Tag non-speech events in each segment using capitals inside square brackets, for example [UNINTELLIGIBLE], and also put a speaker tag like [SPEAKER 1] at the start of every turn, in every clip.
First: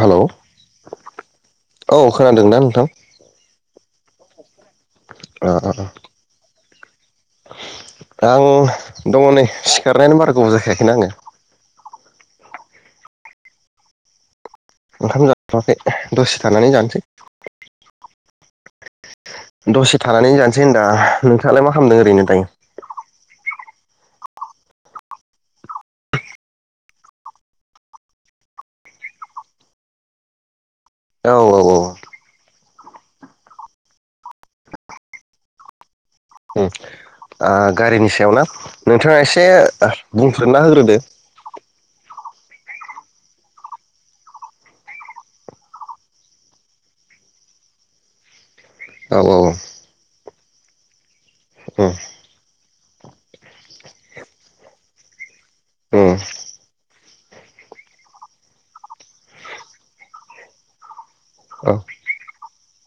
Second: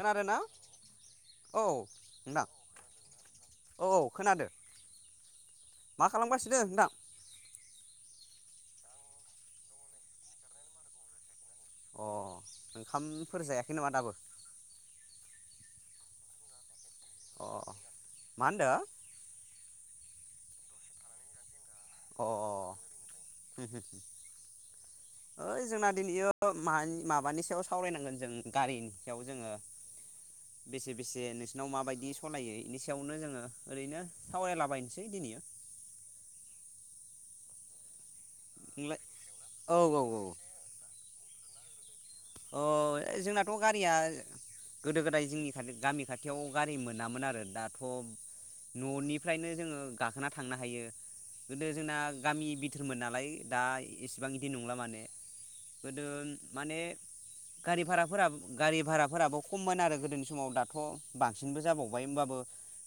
[SPEAKER 1] Hello औ खोनादों ना नोंथां?
[SPEAKER 2] औ खोनादो
[SPEAKER 1] आं
[SPEAKER 2] मा खालामगासिनो नोंथां?
[SPEAKER 1] आं दङ नै सिखारनायानो बारा गोबाव जाखायाखैना आङो
[SPEAKER 2] अ ओंखामफोर जायाखै नामा दाबो?
[SPEAKER 1] ओंखाम जाथवाखै दसे थानानै जानोसै।
[SPEAKER 2] अ मा होनदों?
[SPEAKER 1] दसे थानानै जानोसै होनदां। नोंथाङालाय मा खालामदों
[SPEAKER 2] अ
[SPEAKER 1] ओरैनो दायो
[SPEAKER 2] ओइ जोंना दिनैयो माबानि सायाव सावरायनांगोन जों गारिनि सायाव जोङो बेसे बेसे
[SPEAKER 1] औ औ
[SPEAKER 2] नोंसिनाव
[SPEAKER 1] औ
[SPEAKER 2] माबायदि सलायै? बेनि सायावनो जोङो ओरैनो सावरायलाबायनोसै दिनैयो।
[SPEAKER 1] आ गारिनिस याव ना
[SPEAKER 2] नोंलाय
[SPEAKER 1] नोंथाङा एसे
[SPEAKER 2] औ औ
[SPEAKER 1] बुंफोरना होग्रोदो
[SPEAKER 2] अ जोंनाथ' गारिया गोदो गोदाय जोंनि गामि खाथियाव गारि मोनामोन आरो दाथ'
[SPEAKER 1] औ औ
[SPEAKER 2] न'निफ्रायनो जोङो गाखोना थांनो हायो गोदो जोंना गामि बि थोरमोन नालाय दा इसेबां बिदि नंला माने गोदो
[SPEAKER 1] औ
[SPEAKER 2] माने गारि भाराफोरो गारि भाराफोराबो खममोन आरो गोदोनि समाव दाथ' बांसिनबो जाबावबाय होमबो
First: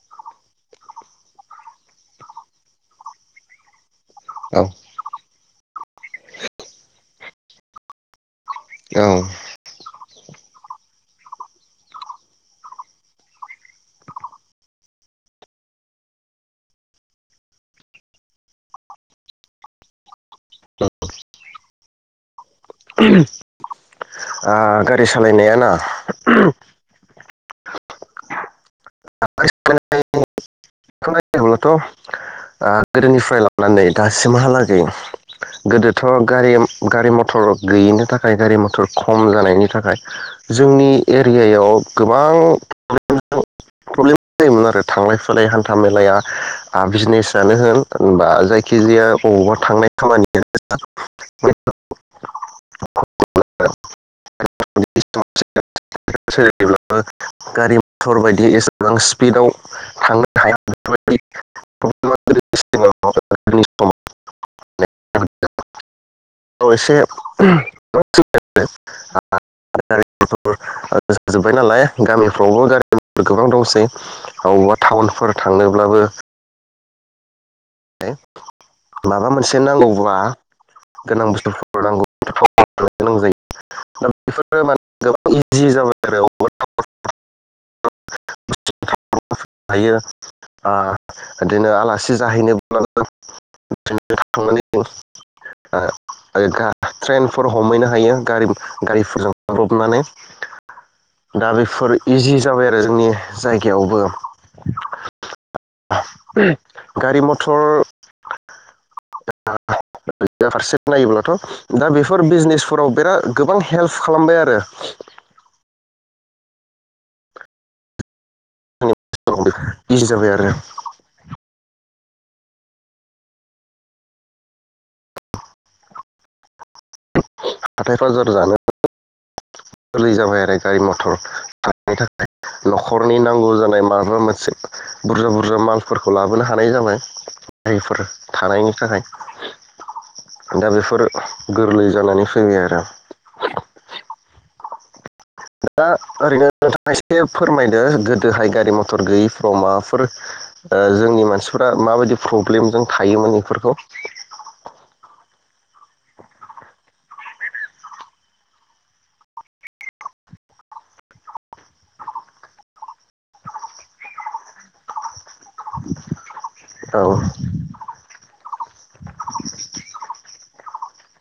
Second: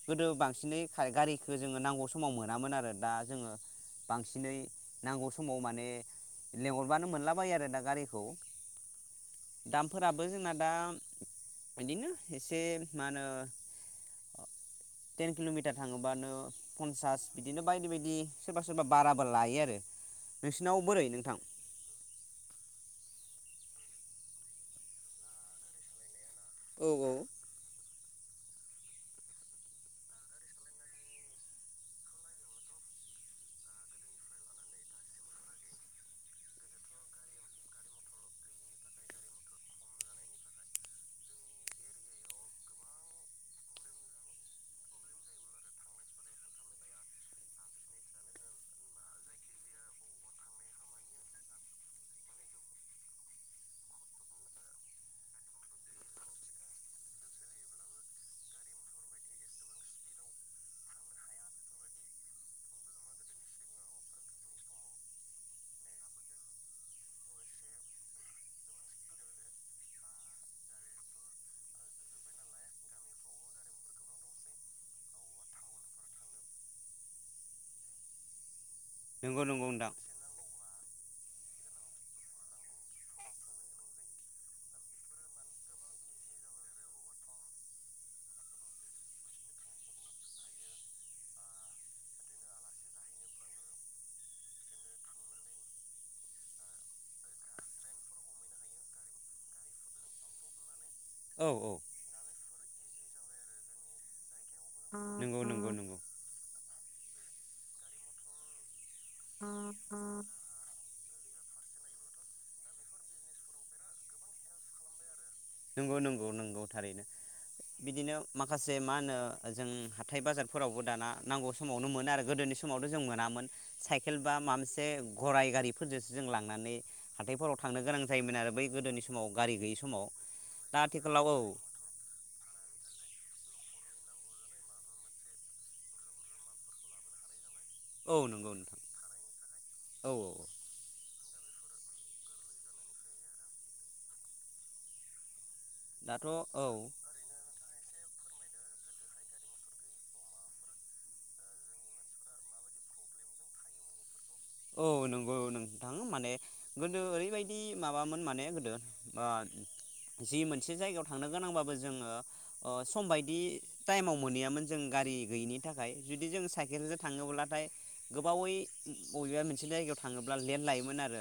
[SPEAKER 2] गोदो बांसिनै खा गारिखौ जोङो नांगौ समाव मोनामोन आरो दा जोङो बांसिनै
[SPEAKER 1] औ
[SPEAKER 2] नांगौ समाव माने लेंहरबानो मोनला बायो आरो दा गारिखौ। दामफोराबो जोंना दा बिदिनो एसे मा होनो टेन किल'मिटार थाङोबानो पनसास बिदिनो बायदि बायदि सोरबा सोरबा बाराबो लायो आरो नोंसिनाव बोरै नोंथां?
[SPEAKER 1] आ गारि सालायनाया ना
[SPEAKER 2] औ औ
[SPEAKER 1] खौ नायोब्लाथ' गोदोनिफ्राय लानानै दासिमहालागै गोदोथ' गारि गारि मथर गैयिनि थाखाय गारि मथर खम जानायनि थाखाय जोंनि एरियायाव गोबां प्रब्लेमाव आरो थांलाय फैलाय हान्था मेलाया बिजनेसानो होन होनबा जायखिजाया बबावबा थांनाय खामानिया गारि मथर बायदि एसेबां पिदाव थांनो हाया एसे गारि जाजोबबाय नालाय गामिफ्रावबो गारि गोबां दंसै अबावबा टाउनफोर थांनोब्लाबो देन माबा
[SPEAKER 2] नंगौ
[SPEAKER 1] मोनसे
[SPEAKER 2] नंगौ नोंथां
[SPEAKER 1] नांगौब्ला गोनां बुस्थुफोरग गोबां [UNINTELLIGIBLE] ओ बिदिनो आलासि जाहैनो [UNINTELLIGIBLE] ट्रेनफोर हमहैनो हायो गारिफोरजों थांब्रबनानै
[SPEAKER 2] औ
[SPEAKER 1] दा
[SPEAKER 2] औ
[SPEAKER 1] बेफोर इजि जाबाय आरो जोंनि जायगायावबो
[SPEAKER 2] नंगौ नंगौ नंगौ
[SPEAKER 1] गारि म टल फारसे नायोब्लाथ' दा बेफोर बिजनेसफोराव बिराद गोबां हेल्प खालामबाय आरो
[SPEAKER 2] नंगौ नंगौ नंगौ थारैनो बिदिनो माखासे मा होनोओ जों
[SPEAKER 1] इजि
[SPEAKER 2] हाथाय
[SPEAKER 1] जाबाय आरो
[SPEAKER 2] बाजारफोरावबो दाना नांगौ समावनो मोनो मोन आरो गोदोनि समावथ' जों मोनामोन साइकेल बा माबा मोनसे गराय गारिफोरजोंसो जों लांनानै हाथायफोराव थांनो
[SPEAKER 1] हाथाय
[SPEAKER 2] गोनां
[SPEAKER 1] बाजार
[SPEAKER 2] जायोमोन आरो
[SPEAKER 1] जानो
[SPEAKER 2] बै गोदोनि समाव गारि गैयि समाव
[SPEAKER 1] गोरलै
[SPEAKER 2] दा
[SPEAKER 1] गारि मथर
[SPEAKER 2] आथिखालाव औ
[SPEAKER 1] थानायनि थाखाय न'खरनि नांगौ जानाय म माबा मोनसे बुरजा बुरजा मालफोरखौ लाबोनो हानाय जाबाय। दा बेफोर
[SPEAKER 2] औ नंगौ
[SPEAKER 1] थानायनि
[SPEAKER 2] नोंथां
[SPEAKER 1] थाखाय
[SPEAKER 2] औ औ औ
[SPEAKER 1] दा बेफोर गोरलै जानानै फ [UNINTELLIGIBLE] दा
[SPEAKER 2] दाथ'
[SPEAKER 1] ओरैनो
[SPEAKER 2] औ
[SPEAKER 1] नोंथांङा एसे फोरमाय दो गोदोहाय गारि मथर गैयिफ्राव माबाफोर ओ जोंनि मानसिफ्रा माबायदि प्रब्लेमजों थायोमोन बेफोरखौ
[SPEAKER 2] औ नंगौ नोंथां माने गोदो ओरैबायदि माबामोन माने गोदो ओ जि मोनसे जायगायाव थांनो गोनांबाबो जोंङो ओ सम बायदि टाइमाव मोनहैयामोन जों गारि गैयिनि थाखाय जुदि जों साइकेलजों
[SPEAKER 1] औ
[SPEAKER 2] थांङोब्लाथाय गोबावै बबेबा मोनसे जायगायाव थांङोब्ला लेड लायोमोन आरो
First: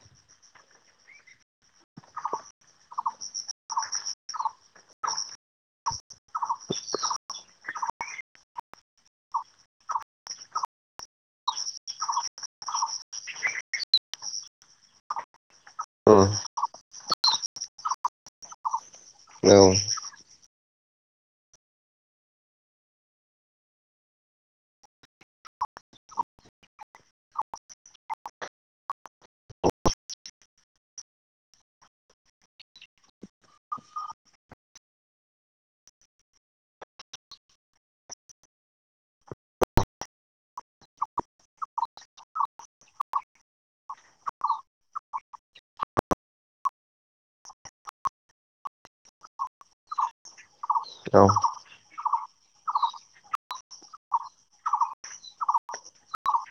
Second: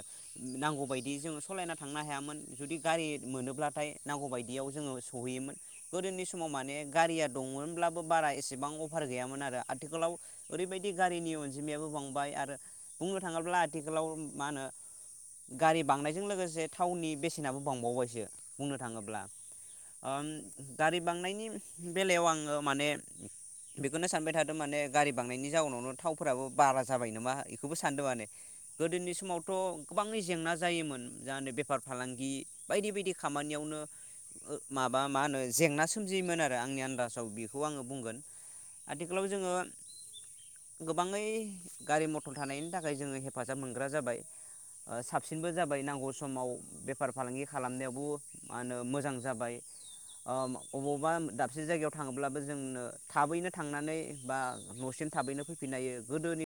[SPEAKER 2] नांगौ बायदि जोंङो सालायना थांनो हायामोन जुदि गारि मोनोब्लाथाय नांगौ बायदियाव जोंङो सहैयोमोन गोदोनि समाव माने गारिया दंमोनब्लाबो बारा एसेबां अफार गैयामोन आरो आथिखालाव ओरैबायदि गारिनि अनजिमायाबो बांबाय आर बुंनो थांङोब्ला आथिखालाव मा होनो गारि
[SPEAKER 1] औ
[SPEAKER 2] बांनायजों लोगोसे थावनि बेसेनाबो बांबावबायसो बुंनो थांङोब्ला
[SPEAKER 1] औ
[SPEAKER 2] गारि बांनायनि बेलायाव आंङो माने बेखौनो सानबाय थादों माने गारि बांनायनि जाउनावनो थावफोराबो बारा जाबाय नामा बेखौबो सानदों माने गोदोनि समावथ गोबाङै जेंना जायोमोन जे बेफार फालांगि बायदि बायदि खामानियावनो माबा मा होनो जेंना सोमजियोमोन आरो आंनि आन्दाजाव बेखौ आंङो बुंगोन आथिखालाव जोंङो गोबाङै गारि मथर थानायनि थाखाय जोंङो हेफाजाब मोनग्रा जाबाय साबसिनबो जाबाय नांगौ समाव बेफार फालांगि खालामनायावबो मा होनो मोजां जाबाय अबावबा
[SPEAKER 1] औ
[SPEAKER 2] दाबसे जायगायाव थांङोब्लाबो जोंनो थाबैनो थांनानै बा नसिम थाबैनो फैफिन हायो गोदोनि